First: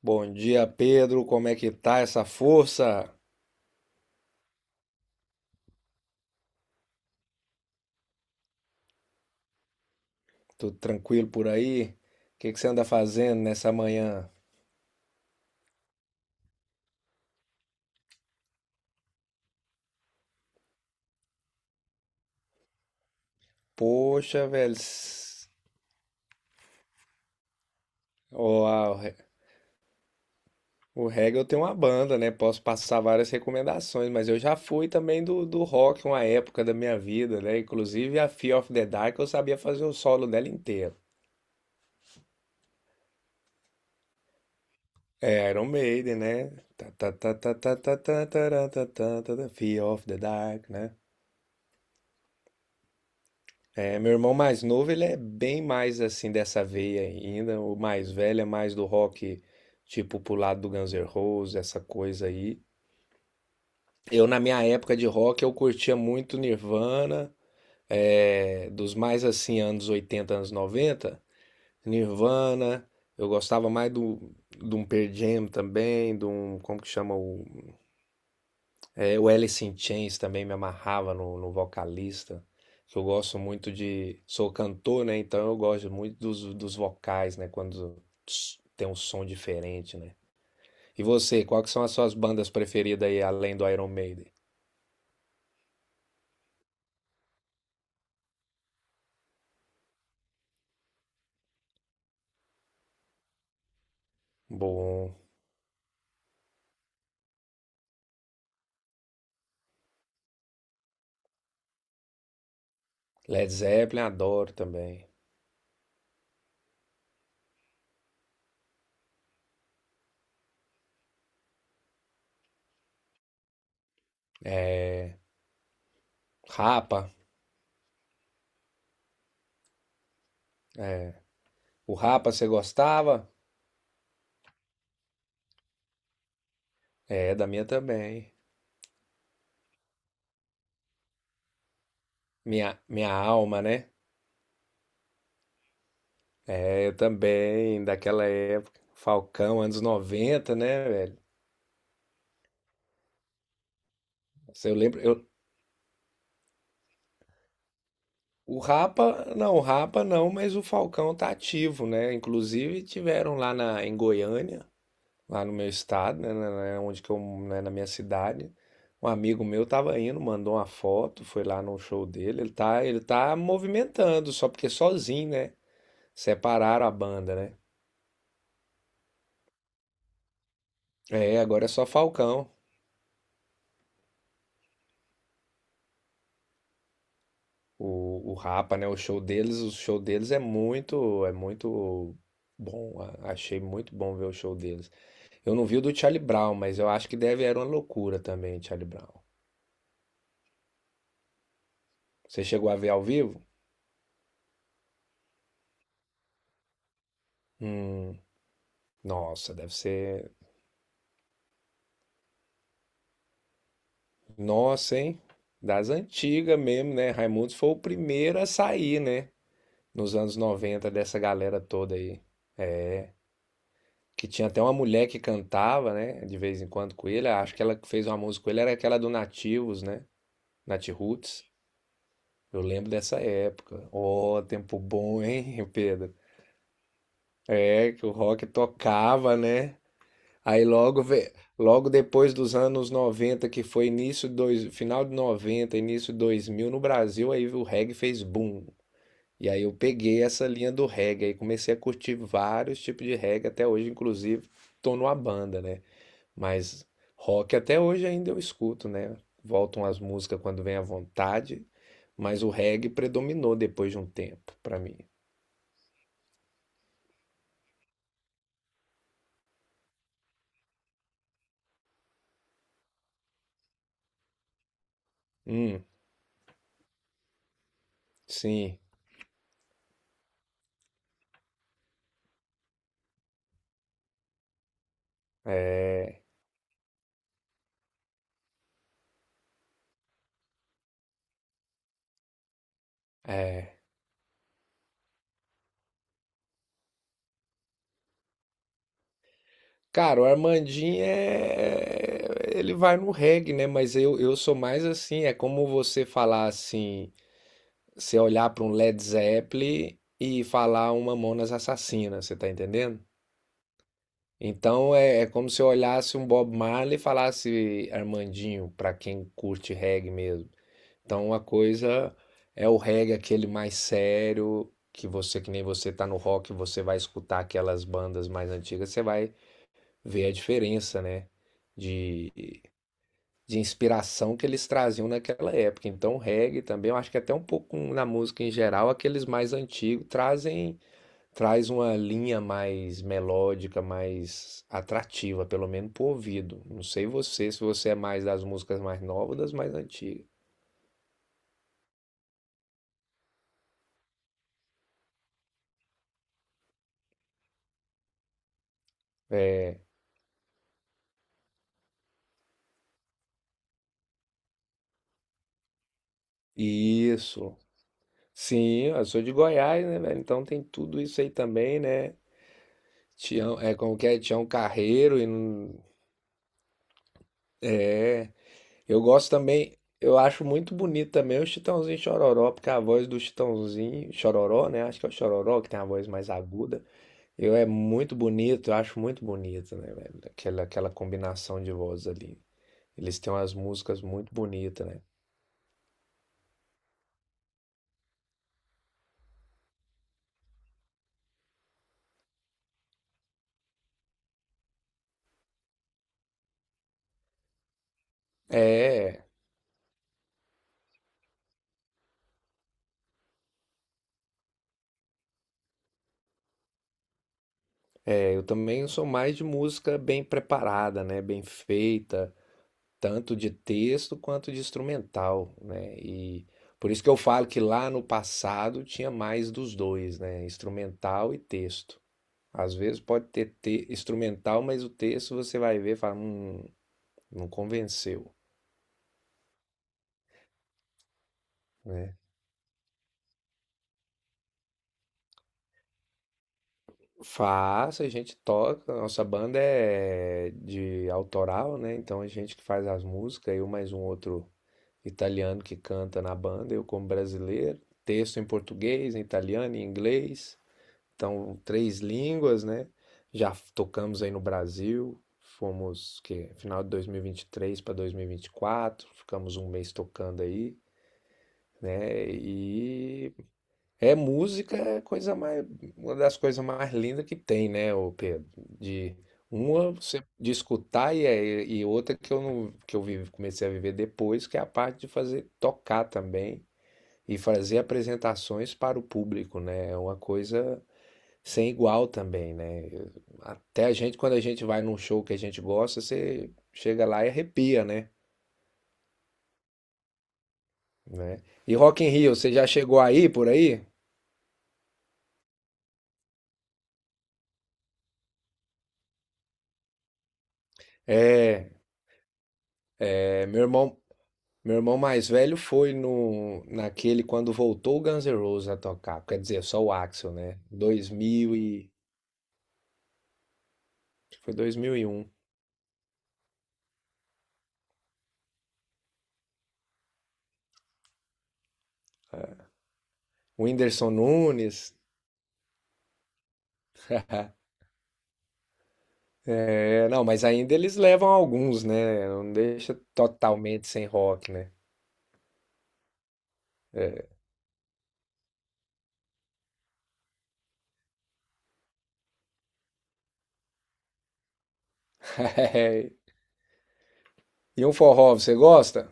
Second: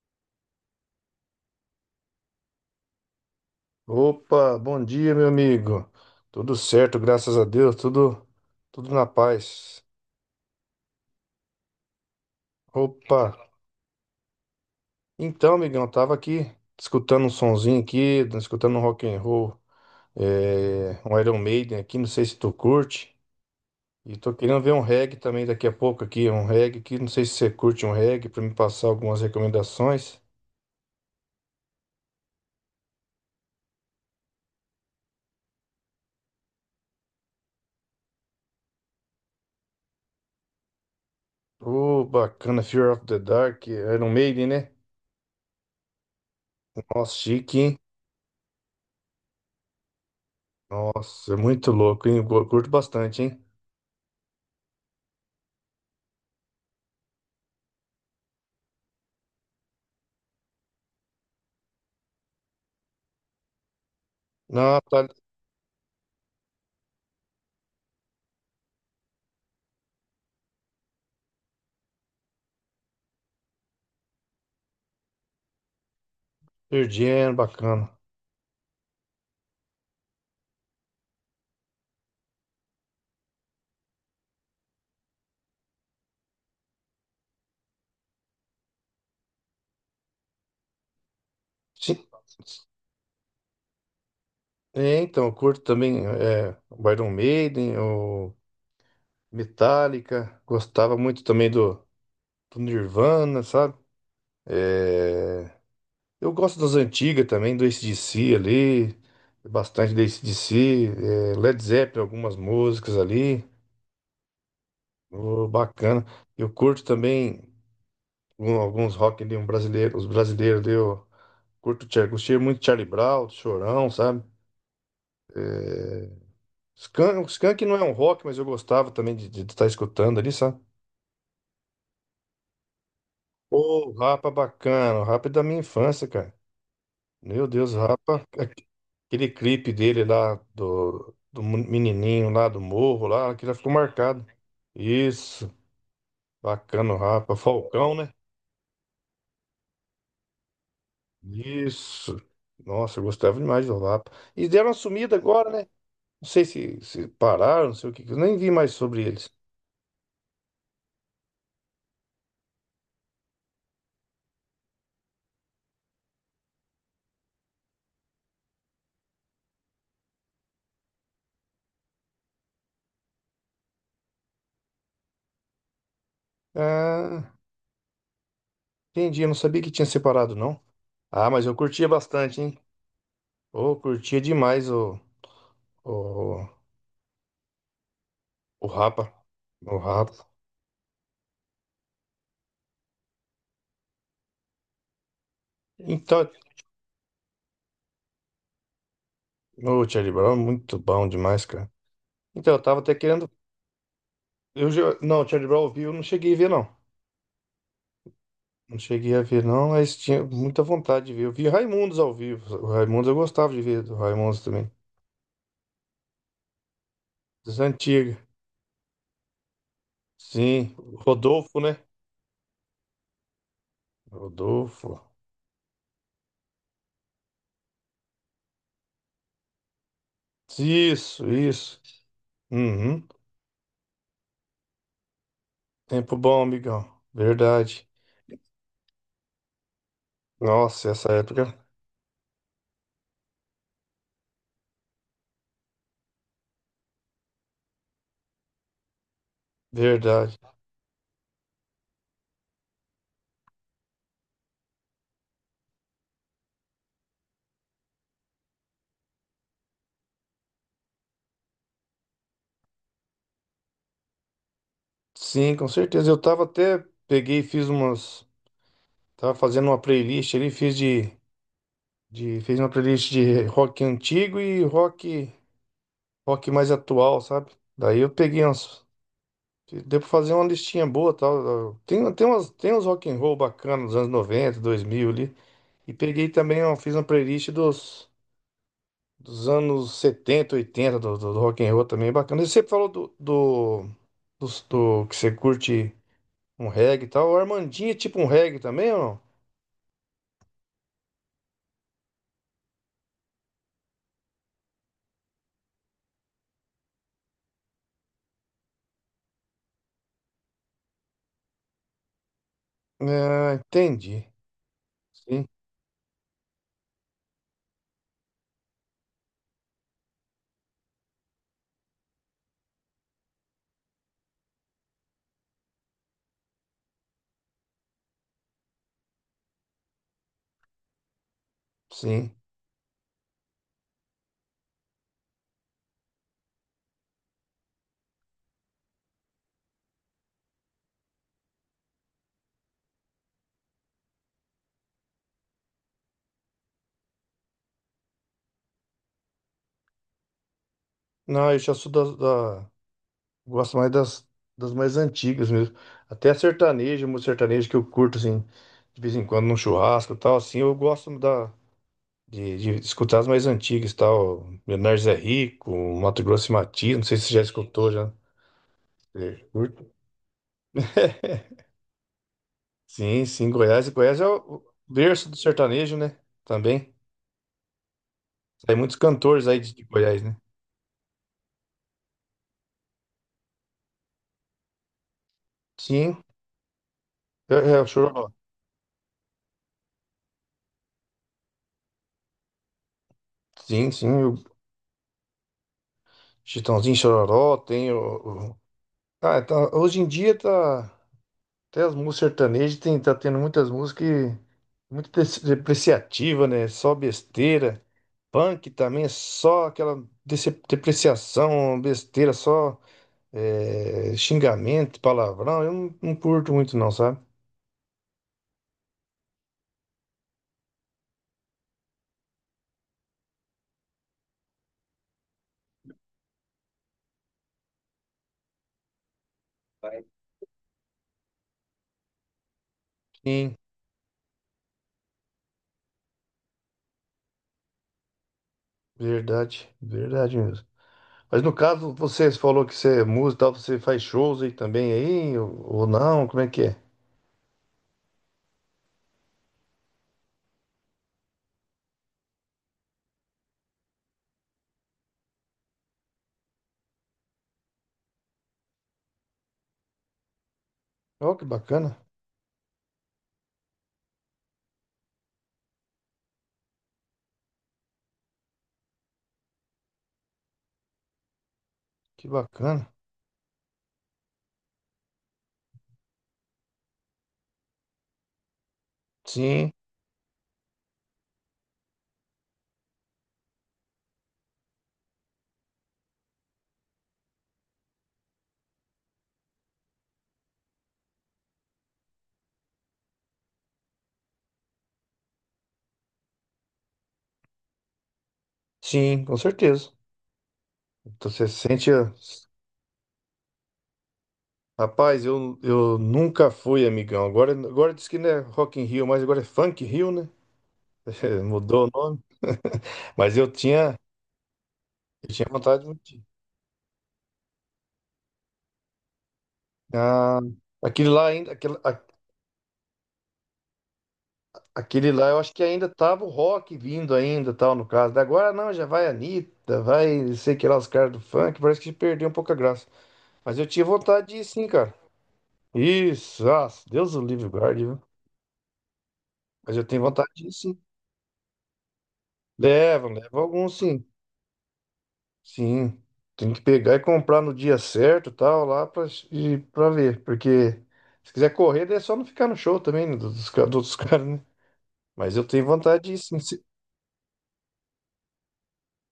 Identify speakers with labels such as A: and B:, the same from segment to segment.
A: Bom dia, Pedro. Como é que tá essa força?
B: Opa, bom dia, meu amigo. Tudo certo, graças a Deus, tudo na paz.
A: Tudo tranquilo por aí? O que que você anda
B: Opa.
A: fazendo nessa manhã?
B: Então, amigão, tava aqui escutando um sonzinho aqui, escutando um rock and roll, é, um Iron Maiden aqui, não sei se tu curte. E tô
A: Poxa,
B: querendo ver
A: velho.
B: um reggae também daqui a pouco aqui, um reggae aqui, não sei se você curte um reggae pra me
A: Ó,
B: passar
A: a- o, re-
B: algumas recomendações.
A: O reggae eu tenho uma banda, né? Posso passar várias recomendações, mas eu já fui também do rock uma época da minha vida, né? Inclusive a Fear of the Dark eu sabia fazer o solo dela inteiro.
B: Ô, bacana, Fear of the Dark, Iron Maiden, né?
A: É Iron Maiden, né? Tá, tá,
B: Nossa,
A: tá, tá,
B: chique,
A: tá,
B: hein?
A: tá, tá, tá, tá, tá, tá, tá, Fear of the Dark, né?
B: Nossa, é muito louco, hein? Eu curto bastante, hein?
A: É, meu irmão mais novo, ele é bem mais assim dessa veia ainda. O mais velho é mais do rock, tipo pro lado do Guns N' Roses, essa coisa aí. Eu, na minha
B: Não,
A: época
B: tá.
A: de rock, eu curtia muito Nirvana, é, dos mais assim, anos 80, anos 90. Nirvana, eu gostava mais de um Pearl Jam também, de um, como que
B: Pearl
A: chama
B: Jam,
A: o
B: bacana.
A: É, o Alice in Chains também me amarrava no vocalista, que eu gosto muito de. Sou cantor, né? Então eu gosto muito dos vocais, né? Quando tss, tem um som diferente, né? E você, quais são as
B: Sim.
A: suas bandas preferidas aí, além do Iron Maiden?
B: É, então, eu curto também é, o Iron Maiden, o Metallica. Gostava muito também do Nirvana, sabe?
A: Bom,
B: É, eu gosto das antigas também, do AC/DC ali. Bastante do AC/DC. É, Led Zeppelin, algumas músicas ali.
A: Led Zeppelin adoro também.
B: Ô, bacana. Eu curto também alguns rock ali, um brasileiro, os brasileiros ali. Gostei muito de Charlie Brown, Chorão, sabe?
A: É,
B: É,
A: Rapa,
B: Skank, o Skank não é um rock, mas eu gostava também de estar escutando ali, sabe?
A: é. O Rapa você gostava?
B: Ô, Rapa é bacana, o Rapa é da minha infância, cara.
A: É,
B: Meu
A: da minha
B: Deus, o Rapa.
A: também.
B: Aquele clipe dele lá, do menininho lá do
A: Minha,
B: morro
A: minha
B: lá, que já
A: alma,
B: ficou
A: né?
B: marcado. Isso,
A: É,
B: bacana
A: eu
B: o Rapa.
A: também,
B: Falcão, né?
A: daquela época. Falcão, anos 90 né, velho?
B: Isso. Nossa, eu gostava demais do Rapa. E deram uma
A: Eu lembro,
B: sumida
A: eu-
B: agora, né? Não sei se pararam, não sei o que. Eu nem vi
A: o
B: mais sobre eles.
A: Rapa, não, o Rapa não, mas o Falcão tá ativo, né? Inclusive tiveram lá na, em Goiânia, lá no meu estado, né, onde que eu, né, na minha cidade. Um amigo meu tava indo, mandou uma foto, foi lá no show dele. Ele tá movimentando, só porque sozinho, né? Separaram a
B: Ah,
A: banda, né?
B: entendi, eu não sabia que tinha separado, não. Ah,
A: É,
B: mas eu
A: agora é só
B: curtia bastante,
A: Falcão.
B: hein? Ô, curtia demais o,
A: O
B: o
A: Rapa, né?
B: Rapa.
A: O
B: O
A: show
B: Rapa.
A: deles é muito bom. Achei muito bom ver o show deles. Eu não vi o do Charlie
B: Então,
A: Brown, mas eu acho que deve era uma loucura também, Charlie Brown.
B: o Charlie Brown é muito bom demais, cara.
A: Você
B: Então, eu
A: chegou a
B: tava
A: ver
B: até
A: ao
B: querendo.
A: vivo?
B: Não, o Charlie Brown ao vivo eu não cheguei a ver, não.
A: Hum,
B: Não cheguei a ver,
A: nossa,
B: não,
A: deve
B: mas tinha
A: ser.
B: muita vontade de ver. Eu vi Raimundos ao vivo. O Raimundos eu gostava de ver, do Raimundos também.
A: Nossa, hein? Das antigas mesmo, né? Raimundos
B: Das
A: foi o
B: antigas.
A: primeiro a sair, né? Nos anos
B: Sim,
A: 90
B: o
A: dessa galera
B: Rodolfo, né?
A: toda aí. Que tinha até uma
B: Rodolfo.
A: mulher que cantava, né? De vez em quando com ele. Acho que ela que fez uma música com ele era aquela do Nativos, né? Nat
B: Isso,
A: Roots.
B: isso.
A: Eu lembro
B: Uhum.
A: dessa época. Oh, tempo bom, hein,
B: Tempo
A: Pedro?
B: bom, amigão. Verdade.
A: É que o rock tocava, né? Aí
B: Nossa,
A: logo,
B: essa
A: ve-
B: época.
A: Logo depois dos anos 90 que foi início dois, final de 90 início 2000 no Brasil, aí o reggae fez boom. E aí eu peguei
B: Verdade.
A: essa linha do reggae e comecei a curtir vários tipos de reggae até hoje, inclusive tô numa banda, né? Mas rock até hoje ainda eu escuto, né? Voltam as músicas quando vem à vontade, mas o reggae predominou depois de um tempo pra mim.
B: Sim, com certeza. Eu tava até, peguei e fiz umas, tava fazendo uma playlist ali, fiz uma playlist de rock antigo e rock,
A: Hum,
B: rock mais atual, sabe? Daí eu peguei
A: sim,
B: umas, deu pra fazer uma listinha boa, tal. Tem uns rock and roll bacanas dos anos 90 2000 ali. E
A: é,
B: peguei também, ó, fiz uma playlist dos anos 70 80 do rock and roll também, bacana. E você falou do,
A: é.
B: do, dos- do que você curte um reggae e tal. O Armandinho é tipo um reggae também ou
A: Cara, o Armandinho é. Ele vai no reggae, né? Mas eu sou mais assim. É como você falar assim. Você olhar para um Led Zeppelin e falar uma Mamonas Assassina, você tá entendendo?
B: não? É, entendi.
A: Então é, é
B: Sim,
A: como se eu olhasse um Bob Marley e falasse Armandinho, pra quem curte reggae mesmo. Então uma coisa é o reggae, aquele mais sério, que você, que nem você tá no rock, você vai escutar aquelas bandas mais antigas, você vai ver a diferença, né? De,
B: sim.
A: de inspiração que eles traziam naquela época. Então, o reggae também, eu acho que até um pouco na música em geral, aqueles mais antigos trazem traz uma linha mais melódica, mais atrativa, pelo menos pro ouvido. Não sei você, se você é mais das músicas mais novas ou das mais antigas.
B: Não, eu já sou das- da, Gosto mais das mais antigas mesmo. Até a sertaneja, música sertaneja que eu curto, assim, de vez em quando num churrasco e tal, assim, eu gosto de escutar as mais antigas e tal. Leonardo Zé Rico, Mato Grosso e Matias, não sei se você já
A: Isso.
B: escutou já.
A: Sim, eu sou de
B: Você
A: Goiás,
B: curte?
A: né, velho? Então tem tudo isso aí também, né?
B: Sim, sim,
A: Tião, é
B: Goiás. E
A: como que é?
B: Goiás é
A: Tião
B: o
A: Carreiro e
B: berço do
A: não-
B: sertanejo, né? Também.
A: é
B: Tem muitos
A: eu gosto
B: cantores aí de
A: também,
B: de
A: eu
B: Goiás, né?
A: acho muito bonito também o Chitãozinho e Chororó, porque a voz do Chitãozinho Chororó, né? Acho que é o Chororó que tem a voz
B: Sim,
A: mais aguda. Eu
B: é,
A: é
B: é o
A: muito
B: Chororó.
A: bonito, eu acho muito bonito, né, velho? Aquela, aquela combinação de vozes ali. Eles têm umas
B: Sim,
A: músicas
B: sim,
A: muito
B: o
A: bonitas, né?
B: Chitãozinho Chororó, tem Ah, tá, hoje em dia tá... Até as músicas sertanejas tá tendo muitas músicas muito depreciativa, né? Só besteira. Punk também é
A: É,
B: só aquela depreciação, besteira, só xingamento, palavrão. Eu não, não curto muito não, sabe?
A: é, eu também sou mais de música bem preparada, né? Bem feita. Tanto de texto quanto de instrumental, né? E por isso que eu falo que lá no passado tinha mais dos dois, né? Instrumental e texto. Às vezes pode ter
B: Sim,
A: instrumental, mas o texto você vai ver e fala, não convenceu,
B: verdade, verdade mesmo. Mas no caso,
A: né?
B: você falou que você é músico e tal, você faz shows aí também aí, ou não? Como é que é?
A: Faço, a gente toca, a nossa banda é de autoral, né? Então a gente que faz as músicas, eu mais um outro italiano que canta na banda, eu como brasileiro, texto em português, em italiano, em inglês.
B: Oh, que
A: Então,
B: bacana,
A: três línguas, né? Já tocamos aí no Brasil, fomos que final de dois mil e vinte e três para dois mil e vinte e quatro ficamos um mês tocando aí, né?
B: que bacana.
A: E é música, é coisa mais uma das coisas mais lindas que tem, né, ô Pedro? De
B: Sim,
A: uma você de escutar e, e outra que eu não que eu vive, comecei a viver depois, que é a parte de fazer tocar também e fazer apresentações para o público, né? É uma coisa sem igual também, né? Até a gente, quando a gente vai num show que a gente gosta, você chega lá e arrepia, né?
B: sim, com certeza. Então
A: Né?
B: você
A: E
B: sente.
A: Rock in Rio, você já chegou aí, por aí?
B: Rapaz, eu nunca fui, amigão. Agora diz que não é Rock in Rio, mas agora é Funk Rio, né?
A: É,
B: Mudou o nome. Mas
A: é,
B: eu tinha,
A: meu irmão mais
B: eu tinha
A: velho
B: vontade
A: foi
B: muito.
A: no, naquele quando voltou o Guns N' Roses a tocar. Quer dizer, só o Axl,
B: Ah,
A: né?
B: aquele
A: Dois
B: lá ainda,
A: mil
B: aquele,
A: e... acho que foi
B: Aquele
A: 2001.
B: lá, eu acho que ainda tava o rock vindo ainda, tal, no caso. Da Agora não, já vai Anitta, vai, sei que lá, os caras do funk, parece que perdeu um pouco a graça. Mas
A: O
B: eu tinha
A: Whindersson
B: vontade de ir sim,
A: Nunes.
B: cara. Isso, ah, Deus o livre guarde, viu? Mas eu tenho
A: É, não,
B: vontade
A: mas
B: de ir
A: ainda
B: sim.
A: eles levam alguns, né? Não deixa
B: Leva alguns
A: totalmente
B: sim.
A: sem rock, né?
B: Sim. Tem que pegar e
A: É.
B: comprar no dia certo, tal, lá pra ver. Porque se quiser correr, daí é só não ficar no show também, né, dos caras, né? Mas eu tenho vontade de ir sim.
A: E um forró, você gosta?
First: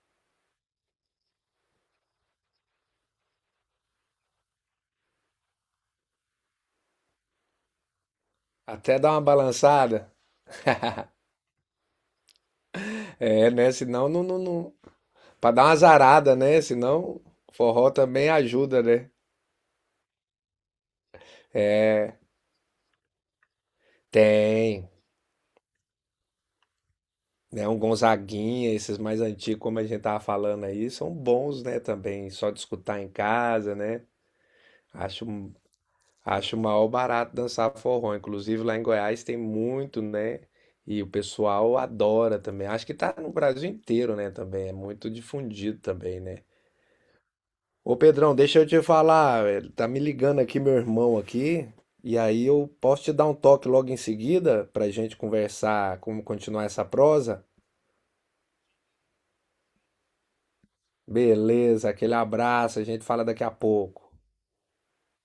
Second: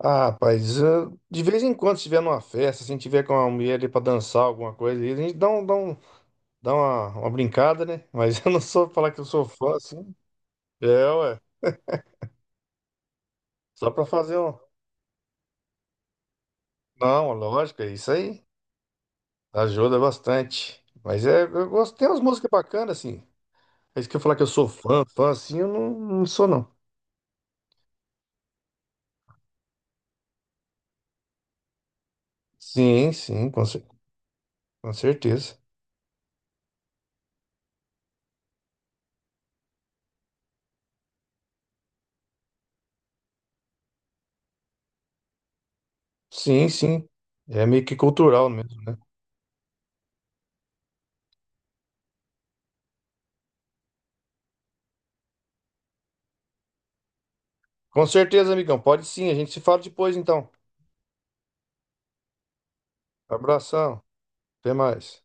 B: Ah, rapaz, ah, de vez em quando, se tiver numa festa, se a gente tiver com uma mulher ali pra dançar alguma coisa, aí a gente dá uma brincada, né? Mas eu não sou
A: Até dá
B: falar que
A: uma
B: eu sou fã,
A: balançada.
B: assim. É, ué.
A: É, né?
B: Só pra
A: Senão não,
B: fazer
A: não,
B: um.
A: não... Pra dar uma zarada, né? Senão
B: Não, lógico,
A: forró
B: é isso
A: também
B: aí.
A: ajuda, né?
B: Ajuda bastante. Mas é, eu gosto, tem umas músicas bacanas, assim. É isso que eu falar que eu sou
A: Tem.
B: fã, fã, assim, eu não, não sou, não.
A: Né, um Gonzaguinha, esses mais antigos, como a gente tava falando aí, são bons, né, também. Só de escutar em
B: Sim, sim, com,
A: casa,
B: cer-
A: né?
B: com
A: Acho,
B: certeza.
A: acho o maior barato dançar forró. Inclusive lá em Goiás tem muito, né? E o pessoal adora também. Acho que tá no Brasil inteiro, né, também. É muito difundido também, né?
B: Sim, sim. É meio que
A: Ô Pedrão,
B: cultural
A: deixa eu
B: mesmo,
A: te
B: né?
A: falar, tá me ligando aqui meu irmão aqui, e aí eu posso te dar um toque logo em seguida pra gente conversar como continuar essa prosa?
B: Com certeza, amigão. Pode sim, a gente se fala depois, então.
A: Beleza, aquele abraço, a gente fala daqui a
B: Abração.
A: pouco.
B: Até mais.